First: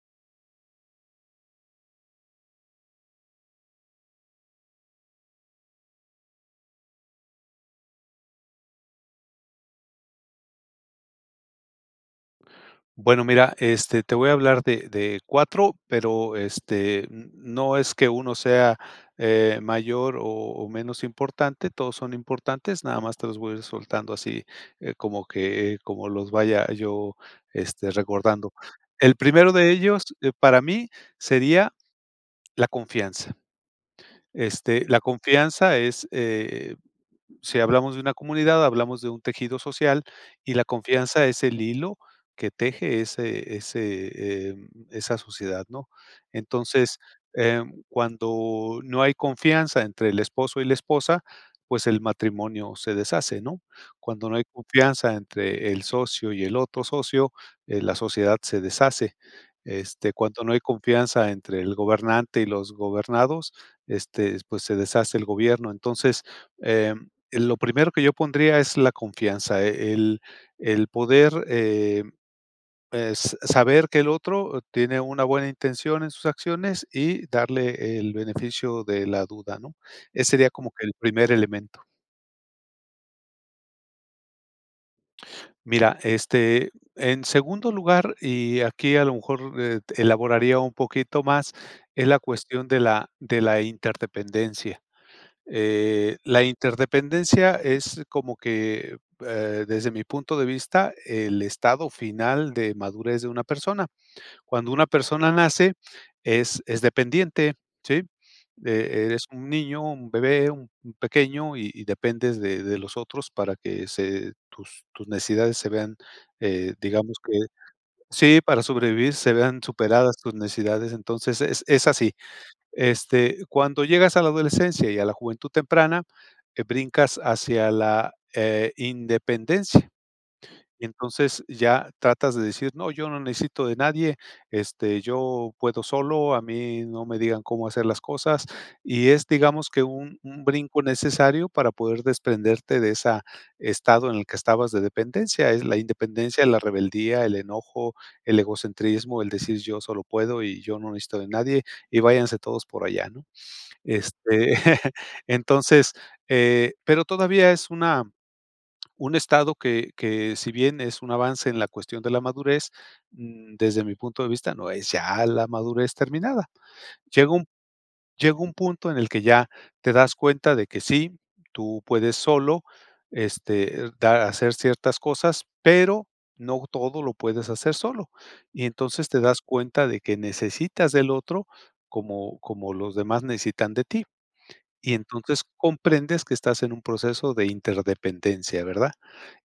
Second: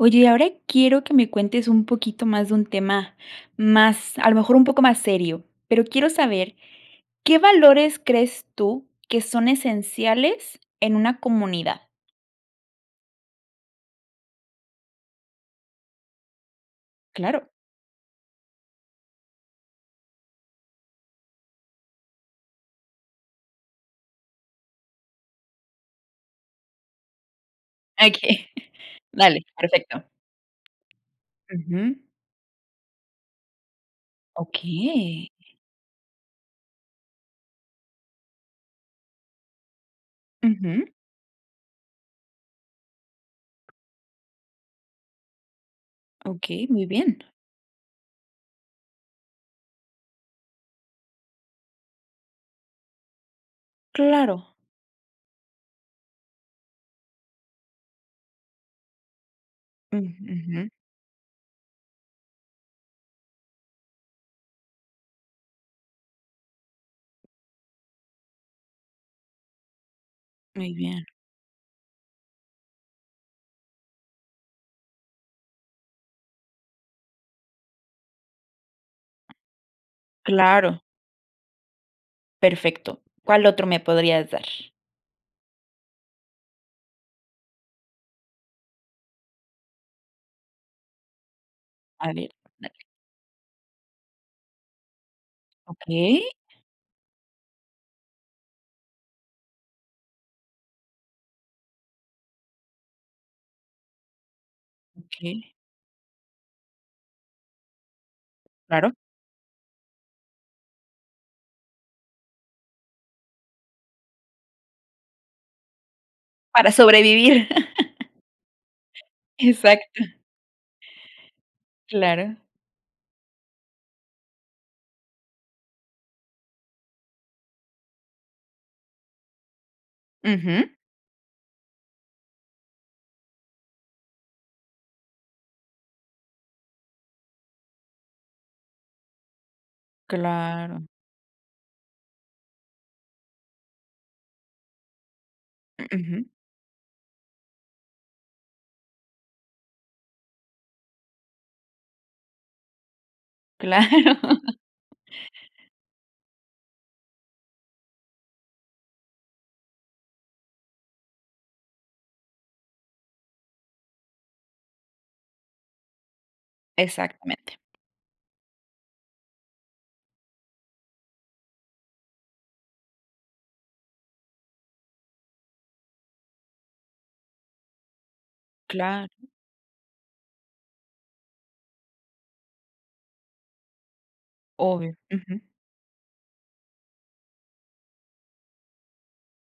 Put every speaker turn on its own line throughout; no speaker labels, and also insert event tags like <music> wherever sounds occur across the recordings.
Oye, y ahora quiero que me cuentes un poquito más, de un tema más, a lo mejor, un poco más serio. Pero quiero saber, ¿qué valores crees tú, que son esenciales en una comunidad?
Bueno, mira, este, te voy a hablar de de 4, pero este
Claro.
no es que 1 sea, eh, mayor o o menos importante, todos son importantes, nada más, te los voy a ir soltando así, eh, como que, como los vaya yo, este,
Okey.
recordando.
<chuckles>
El
Dale,
primero de ellos,
perfecto.
eh, para mí sería
Ujú.
la confianza. Este, la
Okey.
confianza es, eh, si hablamos de una comunidad, hablamos de un tejido social, y la
Ujú.
confianza es el hilo que teje ese ese, eh esa sociedad, ¿no?
Okey, muy
Entonces,
bien.
em, cuando no hay confianza entre el esposo y la esposa, pues el matrimonio se deshace, ¿no? Cuando no hay
Claro.
confianza entre el socio y el otro socio, eh, la sociedad se deshace. Este,
Mm,
cuando no hay
ujú.
confianza entre el gobernante y los gobernados, este, pues se deshace el gobierno. Entonces, eh, lo primero que yo pondría, es la confianza. El
Muy
el
bien.
poder, eh, es s saber que el otro tiene una buena intención en sus acciones, y darle el beneficio de la duda, ¿no? Ese sería como
Claro.
que el primer elemento.
Perfecto ¿Cuál otro me podrías dar?
Mira, este, en segundo lugar, y aquí a lo mejor, eh, t elaboraría un poquito más, es
A
la
ver.
cuestión
Ándale.
de la de la interdependencia. Eh,
Okey.
la interdependencia, es como que, eh, desde mi punto de vista, el estado final de madurez, de una persona. Cuando una persona
Okey.
nace, es es dependiente, ¿sí?
Claro.
E eres un niño, un bebé, un pequeño, y y dependes de de los otros, para que se tus tus necesidades se vean,
Para
eh, digamos, que
sobrevivir. <laughs>
Sí, para sobrevivir, se vean
Exacto.
superadas tus necesidades. Entonces, es es así.
Claro.
Este, cuando llegas a la adolescencia, y a la juventud temprana, brincas hacia la, eh, independencia.
Ujú.
Entonces, ya tratas de decir: "No, yo no necesito de nadie. Este, yo puedo solo. A mí no me digan, cómo hacer las cosas". Y es, digamos, que un un brinco
Claro.
necesario, para poder desprenderte de esa estado, en el que estabas de dependencia. Es la
Ujú.
independencia, la rebeldía, el enojo, el egocentrismo. El decir: "Yo solo puedo, y yo no necesito de nadie, y váyanse todos por allá", ¿no? Este,
Claro.
<laughs> entonces, eh, pero todavía, es una un estado, que que si bien es un avance, en la cuestión de la madurez, desde mi punto de vista, no es ya la madurez terminada. Llega un
Exactamente.
llega un punto, en el que ya te das cuenta, de que sí, tú puedes solo, este, dar hacer ciertas cosas, pero no todo, lo puedes hacer solo. Y
Claro.
entonces, te das cuenta de que necesitas del otro, como como los demás, necesitan de ti.
Obvio.
Y
Ujú.
entonces, comprendes que estás en un proceso de interdependencia, ¿verdad?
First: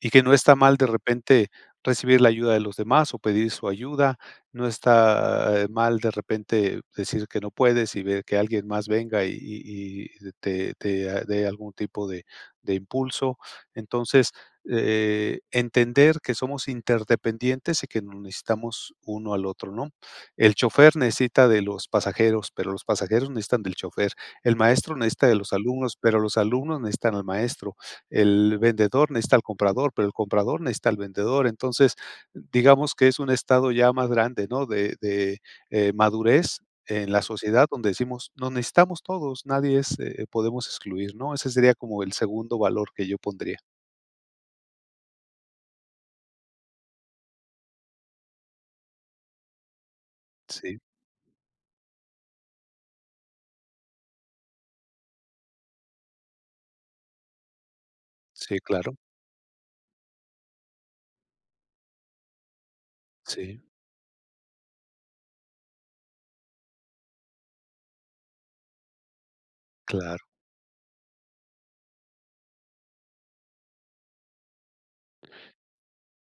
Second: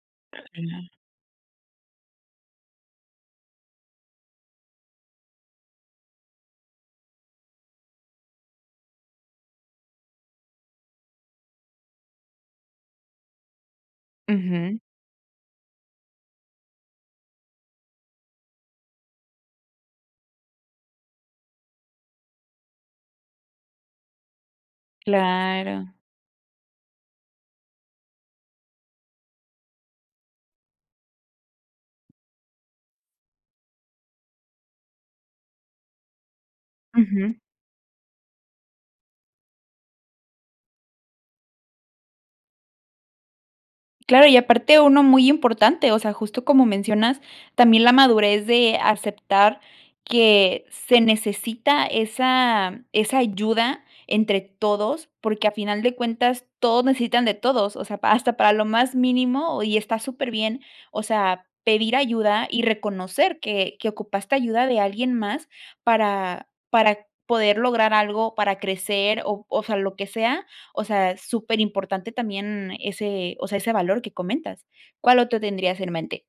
Y que no está mal de
<unintelligible>
repente, recibir la ayuda de los demás, o pedir su ayuda. No está, eh, mal, de repente, decir que no puedes, y ver que alguien más venga, y y y te te dé algún tipo de de impulso. Entonces,
Ujú.
eh, entender que somos interdependientes, y que nos necesitamos uno al otro, ¿no? El chofer necesita de los pasajeros, pero los pasajeros necesitan del chofer. El maestro necesita de los
Claro.
alumnos, pero los alumnos necesitan al maestro. El vendedor necesita al comprador, pero el comprador necesita al vendedor. Entonces, digamos, que es un estado ya más grande, ¿no?, de de, eh, madurez, en la
Ujú.
sociedad donde decimos: "Nos necesitamos todos". Nadie es eh, podemos excluir, ¿no? Ese sería, como el segundo valor, que yo pondría.
Claro. Y aparte, uno muy importante, o sea, justo, como mencionas también la madurez de aceptar que
Sí.
se necesita esa esa ayuda entre todos, porque, a final de cuentas, todos necesitan de todos, o sea, pa hasta para
Sí,
lo más
claro.
mínimo y está su superbién. O sea, pedir ayuda y reconocer
Sí.
que que ocupaste ayuda de alguien más para para poder lograr algo, para crecer, o fa lo que
Claro.
sea, o sea, superimportante también ese o sea, ese valor que comentas. ¿Cuál otro tendrías en mente?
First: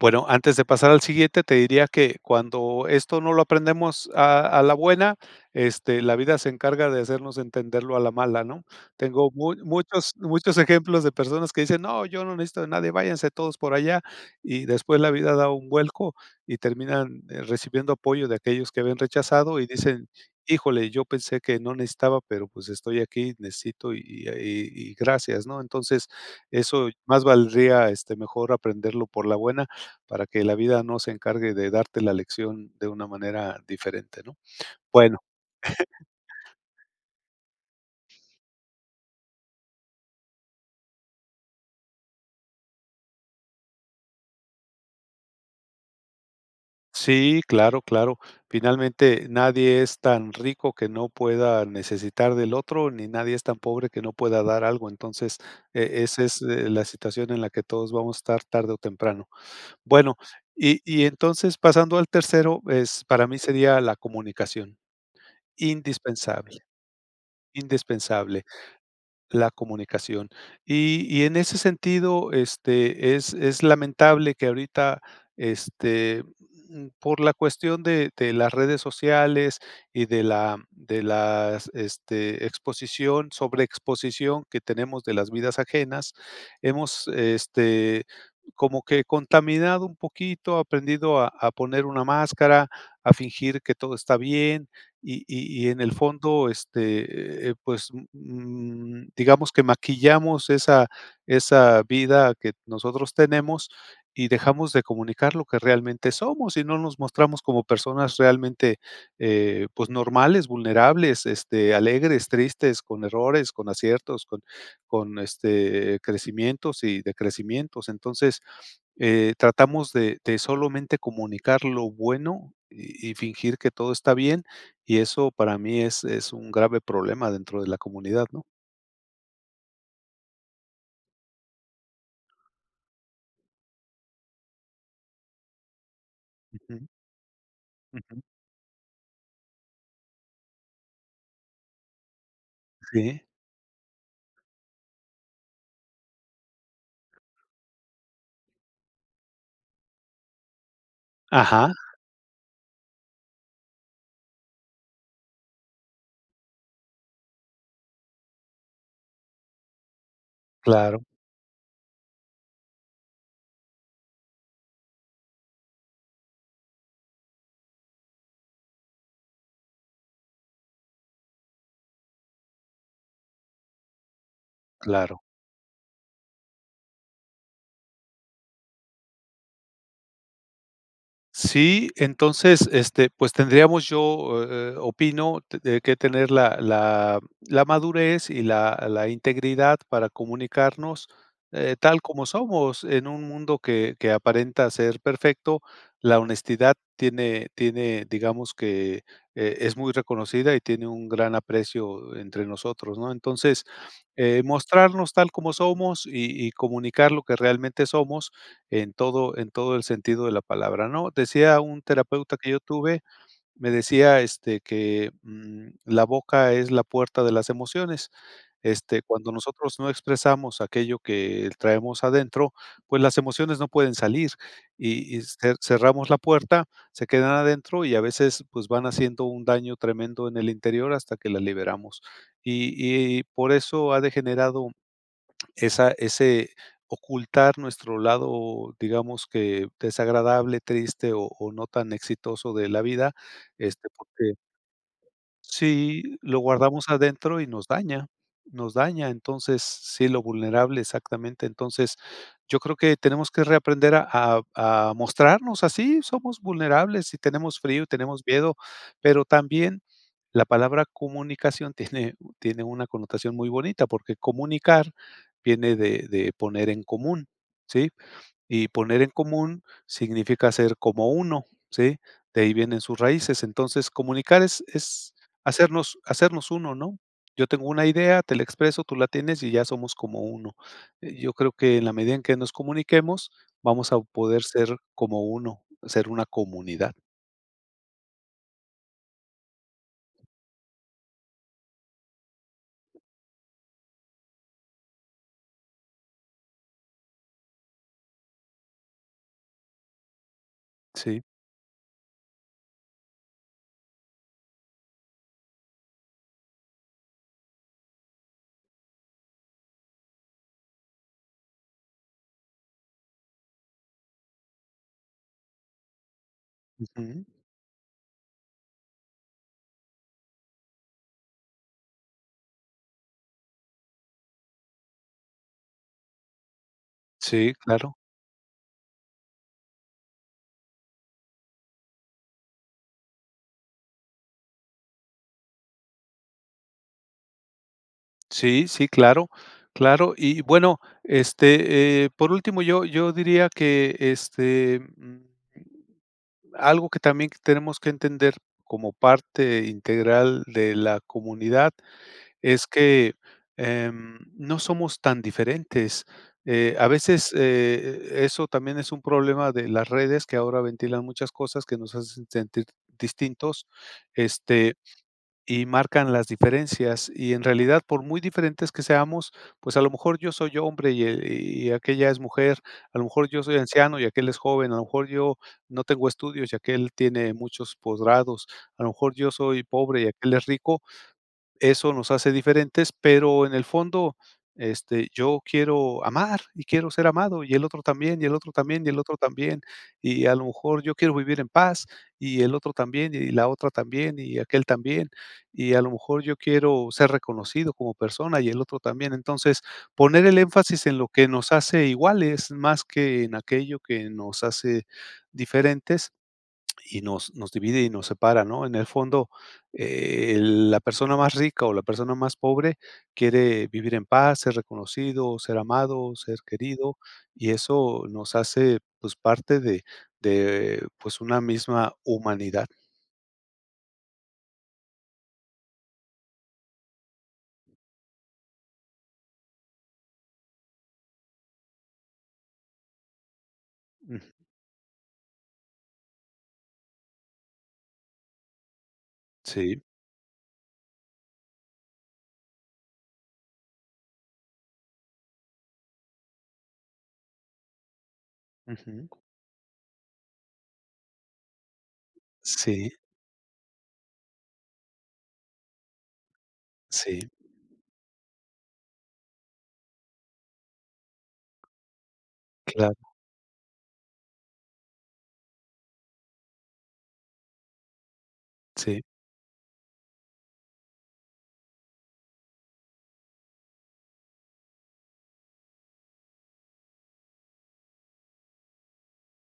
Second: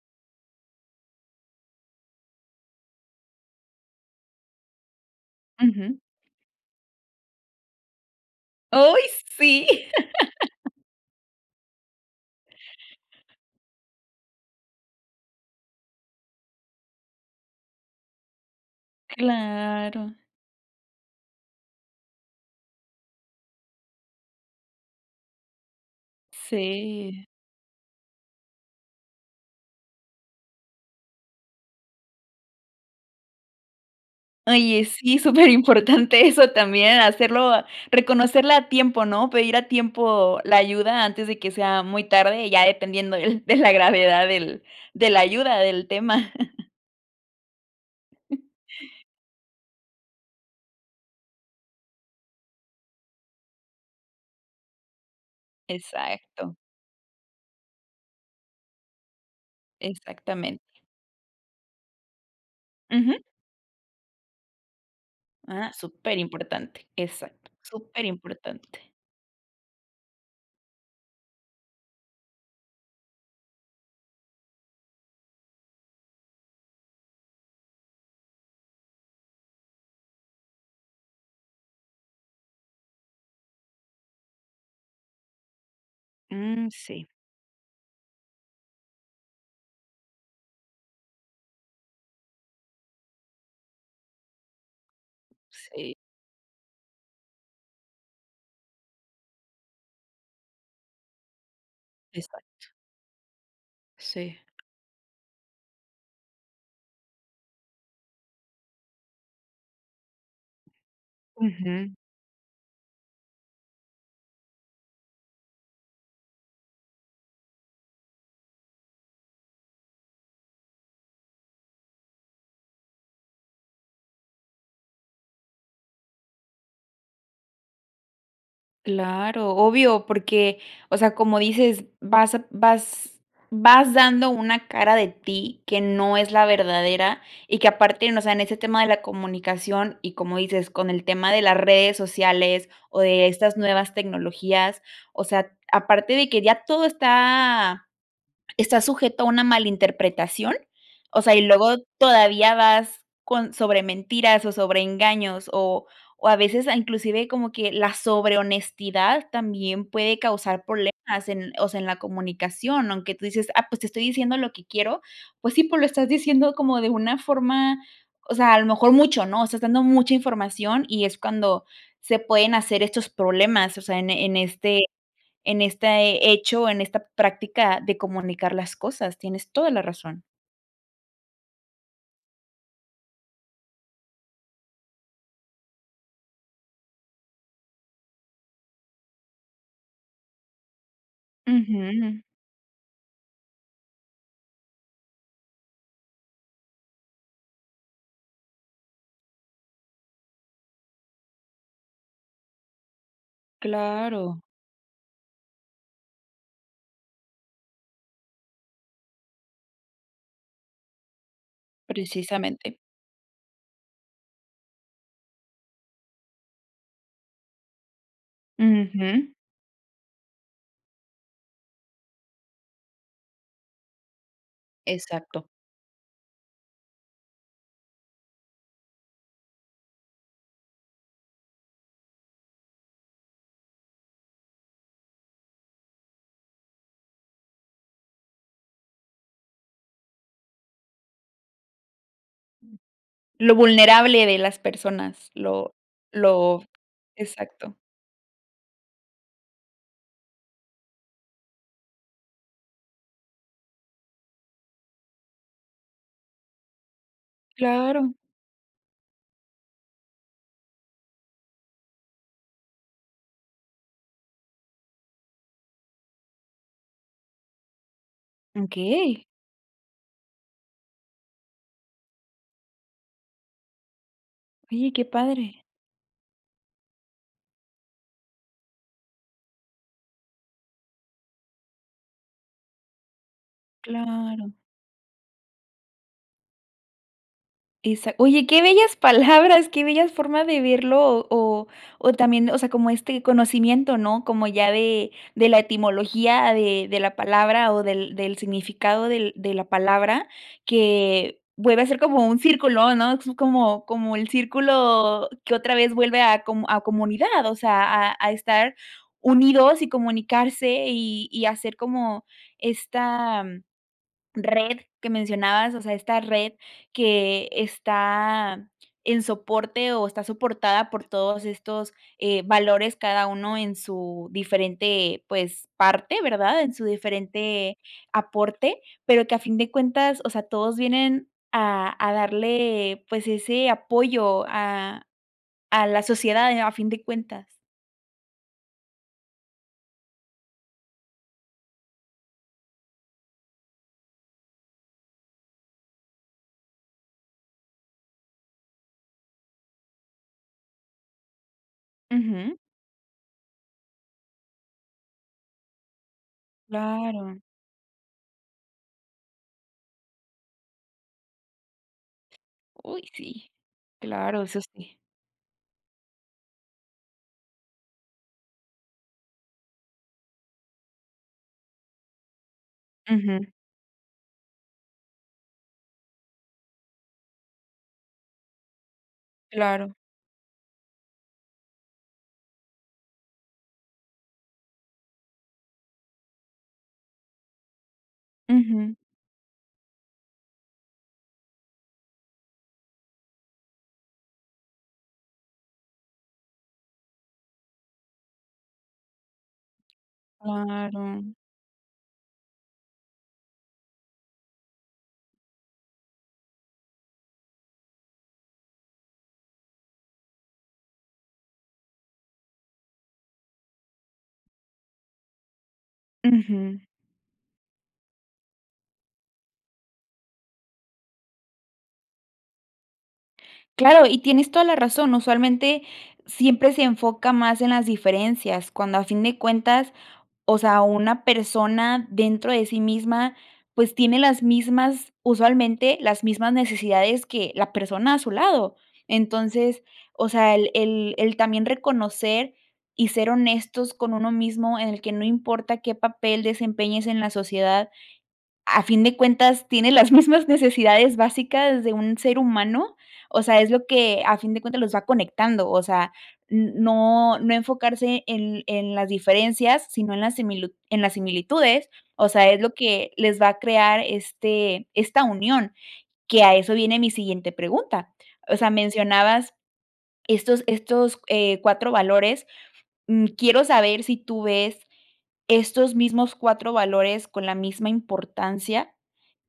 Bueno, antes de pasar al siguiente, te diría que cuando esto no lo aprendemos a a la buena,
Ujú.
este, la vida se encarga de hacernos entenderlo a la mala, ¿no?
Uy,
Tengo mu
sí.
muchos muchos
<laughs>
ejemplos de personas que dicen: "No, yo no necesito de nadie, váyanse todos por allá", y después la vida da un vuelco y terminan, eh, recibiendo apoyo de aquellos que habían rechazado y dicen:
Claro.
"Híjole, yo pensé que no necesitaba, pero, pues, estoy aquí y necesito, y y y y gracias", ¿no? Entonces, eso más
Sí.
valdría, este, mejor aprenderlo por la buena para que la vida no se encargue de darte la lección de una manera diferente, ¿no?
Oye, sí,
Bueno. <chuckles>
superimportante eso también hacerlo a reconocerla a tiempo, ¿no?, pedir a tiempo la ayuda antes de que sea muy tarde, y ya dependiendo del de la gravedad del de la ayuda del tema. <laughs>
Sí, claro, claro.
<chuckles>
Finalmente, nadie es tan rico que no pueda necesitar del otro, ni nadie es tan pobre que no pueda dar algo. Entonces, eh, ese es.
Exacto.
eh, la situación en la que todos vamos a estar tarde o temprano. Bueno,
Exactamente.
y y entonces, pasando al tercero, es
Ujú.
para mí, sería la comunicación,
Ah,
indispensable,
superimportante, exacto,
indispensable
superimportante.
la comunicación. Y y en ese sentido, este, es es lamentable que ahorita, este, mm, por la cuestión de de las redes sociales y de la de las, este, exposición sobreexposición que tenemos de las vidas ajenas,
Mm,
hemos,
sí.
este, como que contaminado un poquito, aprendido a a poner una máscara, a fingir que todo está bien y y y en el
Sí.
fondo este, eh, pues, mm, digamos que maquillamos esa esa vida que
Exacto.
nosotros tenemos y
Sí.
dejamos de comunicar lo que realmente somos, y no nos mostramos como personas realmente, eh, pues, normales, vulnerables, este,
Ujú.
alegres, tristes, con errores, con aciertos, con con, este, crecimientos y decrecimientos. Entonces, eh, tratamos de de solamente, comunicar lo bueno y y fingir que todo está bien. Y eso, para mí, es es un grave problema dentro de la comunidad, ¿no?
Claro, obvio, porque, o sea, como dices, vas a vas vas dando una cara de ti que no es la
Ujú.
verdadera y que aparte,
Ujú.
o sea, en ese tema de la comunicación, y como dices, con el tema de las redes sociales o
Sí.
de estas nuevas tecnologías, o sea, aparte de que ya todo está está sujeto a una malinterpretación, o sea, y
Ajá.
luego todavía vas con sobre mentiras o sobre engaños, o o a veces, a inclusive, como que la sobre honestidad también puede causar
Claro.
problemas en, o sea, en la comunicación, aunque tú dices: "Ah, pues te estoy diciendo lo que quiero". Pues, sí, pero lo estás diciendo como de una forma, o sea, a lo mejor mucho, ¿no? Estás dando mucha información y es cuando se pueden hacer estos problemas, o sea, en e en este
Claro.
en este hecho, en esta práctica de comunicar las cosas, tienes toda la razón.
Sí. Entonces, este, pues, tendríamos yo eh eh, opino de de que tener la la la madurez y la la integridad para comunicarnos, eh, tal
Ujú.
como somos, en un mundo que que aparenta ser perfecto. La honestidad tiene tiene, digamos que, eh, es muy reconocida y tiene un gran aprecio entre nosotros, ¿no? Entonces,
Claro.
eh, mostrarnos tal como somos y y comunicar lo que realmente somos en todo en todo el sentido de la palabra, ¿no? Decía un terapeuta que yo
Precisamente.
tuve, me decía, este, que, mm: "La boca es la puerta de las emociones". Este, cuando
Ujú.
nosotros no expresamos aquello que traemos adentro, pues, las emociones no pueden salir y y,
Exacto.
este, cerramos la puerta, se quedan adentro y a veces, pues, van haciendo un daño tremendo en el interior hasta que la liberamos. Y y por eso ha degenerado esa ese ocultar nuestro lado, digamos que desagradable, triste o o no tan exitoso de la vida,
Lo
este,
vulnerable
porque
de las personas, lo
Sí, lo
lo
guardamos adentro y nos
Exacto.
daña, nos daña, entonces, sí, lo vulnerable exactamente. Entonces, yo creo que tenemos que reaprender a a a mostrarnos así, somos vulnerables y tenemos frío, y
Claro.
tenemos miedo, pero también la palabra comunicación tiene tiene una connotación muy bonita, porque comunicar viene de de poner en común, ¿sí? Y poner en
Okey.
común, significa ser como uno, ¿sí? De ahí vienen sus raíces. Entonces, comunicar es
Oye, qué
es
padre.
hacernos hacernos uno, ¿no?, yo tengo una idea, te la expreso, tú la tienes y ya somos como uno. Eh, yo creo que en la medida en que nos comuniquemos vamos a poder
Claro.
ser como uno, ser una comunidad.
Exac oye, qué bellas palabras. Qué bellas formas de verlo o o o también, o sea, como este conocimiento, ¿no? Como ya de de la etimología de de la palabra o del del significado del de la palabra
Sí.
que vuelve a ser como un círculo, ¿no? como como el círculo que otra vez vuelve a com a comunidad, o sea, a a estar unidos y comunicarse y y hacer como esta red que mencionabas. O sea, esta red
Ujú.
que está en soporte o está soportada por todos estos, eh, valores cada uno en su diferente, pues, parte, ¿verdad? En su
Sí,
diferente
claro.
aporte, pero que a fin de cuentas, o sea, todos vienen a a darle, pues, ese apoyo a a la sociedad a fin de cuentas.
Sí, sí, claro, claro. Y bueno, este, eh, por último, yo yo diría que este, mm Algo que también tenemos que entender como parte integral de la comunidad
Ujú.
es que, em, no somos tan diferentes, eh, a veces,
Claro.
eh, eso también es un problema de las redes que ahora ventilan muchas cosas que nos hacen sentir
Uy, sí,
distintos,
claro, eso
este,
sí.
y marcan las diferencias, y en realidad, por muy diferentes que seamos, pues, a lo mejor yo soy hombre y e y aquella es mujer. A lo mejor yo
Ujú.
soy anciano y aquél es joven. A lo mejor yo no tengo estudios y aquél tiene muchos posgrados. A lo mejor yo soy
Claro.
pobre y aquél es rico. Eso nos hace diferentes, pero en el fondo, este, yo quiero amar y quiero ser amado y el otro también y el otro también y
Ujú.
el otro también y a lo mejor yo quiero vivir en paz y el otro también y la otra también y aquél también. Y a lo mejor yo quiero ser reconocido como persona y el otro también. Entonces poner el énfasis en lo que
Claro.
nos hace iguales más que en aquello que nos hace diferentes y nos nos divide y nos separa, ¿no? En el fondo, eh, la persona más rica o la persona más pobre quiere vivir en paz, ser reconocido, ser amado, ser
Ujú.
querido y eso nos hace, pues, parte de de, pues, una misma humanidad.
Claro, y tienes toda la razón. Usualmente siempre se enfoca más en las diferencias cuando a fin de cuentas, o sea, una persona dentro de sí misma, pues tiene las mismas usualmente las mismas necesidades que la persona a su lado.
Sí.
Entonces, o sea, el el el también reconocer y ser honestos con uno mismo en el que no importa qué papel desempeñes en la sociedad. A fin
Ujú.
de cuentas tiene las mismas necesidades básicas de un ser
Sí.
humano. O sea, es lo que a fin de cuentas los va conectando. O sea,
Sí.
no, no enfocarse en en las diferencias, sino en las en las similitu en las similitudes. O sea, es lo
Claro.
que les va a crear este esta unión que a eso viene mi siguiente pregunta. O sea,
Sí.
mencionabas estos estos, eh, cuatro valores. Mm, quiero saber si tú ves estos mismos cuatro valores con la misma importancia,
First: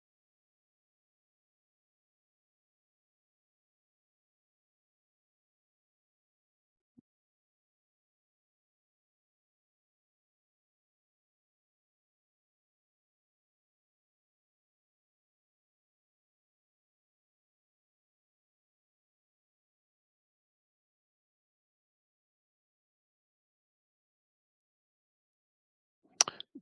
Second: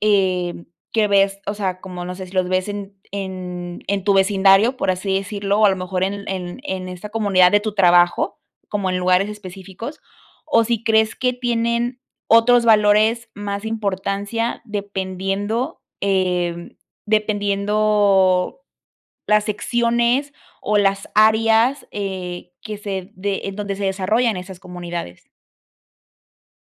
eh, que ves o sea, como no sé si los ves en en en tu vecindario, por así decirlo, o a lo mejor en en en esta comunidad de tu trabajo, como en lugares específicos o si crees que tienen otros valores más importancia dependiendo, eh, dependiendo las secciones o las áreas, eh, que se de en donde se desarrollan esas comunidades.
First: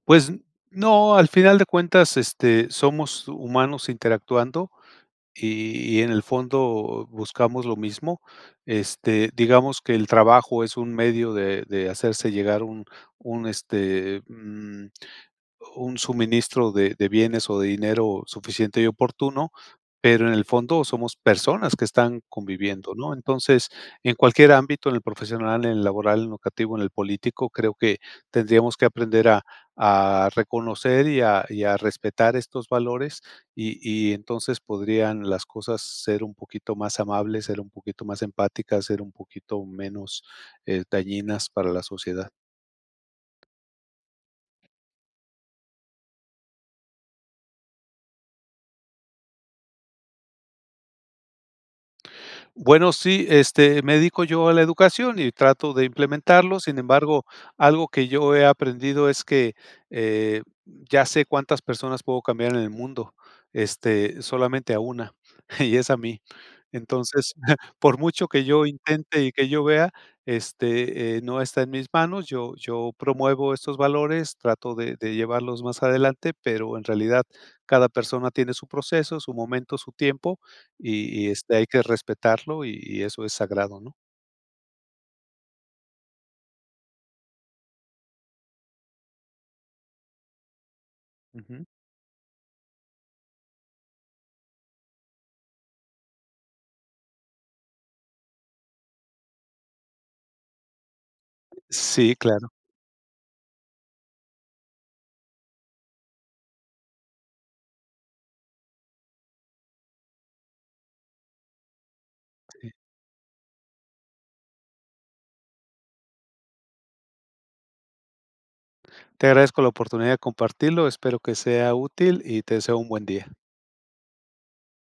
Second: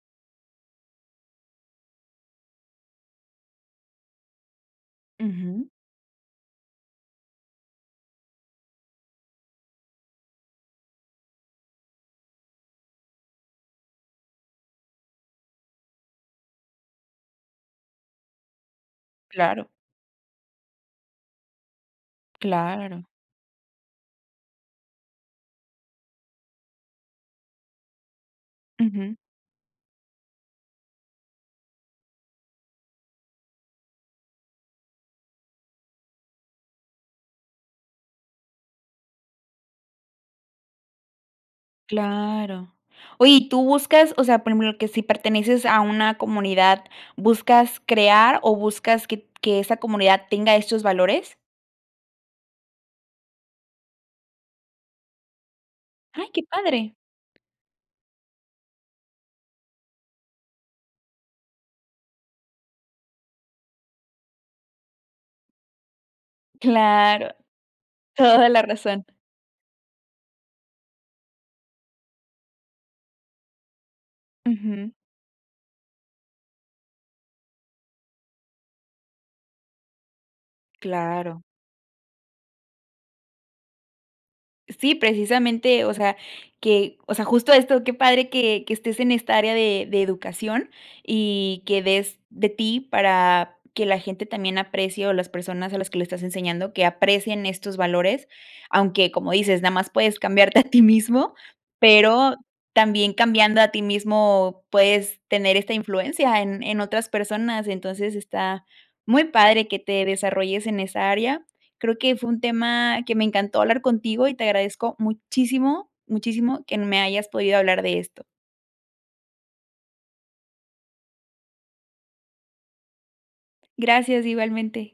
Pues no, al final de cuentas, este, somos humanos interactuando
Ujú.
y y en el fondo buscamos lo mismo. Este, digamos que el trabajo es un medio de de hacerse llegar un un este, mm, un suministro de de bienes o de dinero suficiente y oportuno.
Claro.
Pero en el fondo somos personas que están conviviendo,
Claro.
¿no? Entonces, en cualquier ámbito, en el profesional, en el laboral, educativo, en el político, creo que tendríamos que
Ujú.
aprender a a reconocer y a y a respetar estos valores y y entonces podrían las cosas ser un poquito más amables, ser un poquito más empáticas, ser un poquito menos, eh, dañinas para la sociedad.
Claro. Oye, ¿y tú buscas, o sea, por ejemplo, que si perteneces a una comunidad, buscas crear o buscas que que esa comunidad tenga estos valores?
Bueno, sí, este, me dedico yo a la educación y trato de
Ay, qué
implementarlo. Sin
padre.
embargo, algo que yo he aprendido es que, eh, ya sé cuántas personas puedo cambiar en el mundo. Este solamente a una y es a mí.
Claro.
Entonces, <chuckles> por mucho que
Toda la
yo
razón.
intente y que yo vea este, eh, no está en mis manos. Yo yo promuevo estos valores, trato
Ujú.
de de llevarlos más adelante, pero en realidad cada persona tiene su proceso, su momento, su tiempo y y
Claro.
este, hay que respetarlo y y eso es sagrado, ¿no?
Sí, precisamente, o sea que o sea, justo esto, qué padre que que estés en esta área de de educación y
Ujú.
que des de ti para que la gente también aprecie, o las personas a las que lo estás enseñando, que aprecien estos valores, aunque, como dices, nada más puedes cambiarte a ti mismo,
Sí,
pero
claro.
también cambiando a ti mismo, puedes tener esta influencia en en otras personas, entonces está muy padre que te desarrolles en esa área. Creo que fue un
Sí.
tema que me encantó hablar contigo y te agradezco muchísimo, muchísimo que me hayas podido hablar de esto.
Te agradezco la oportunidad de compartirlo. Espero que sea útil y te deseo un buen día.
Gracias, igualmente.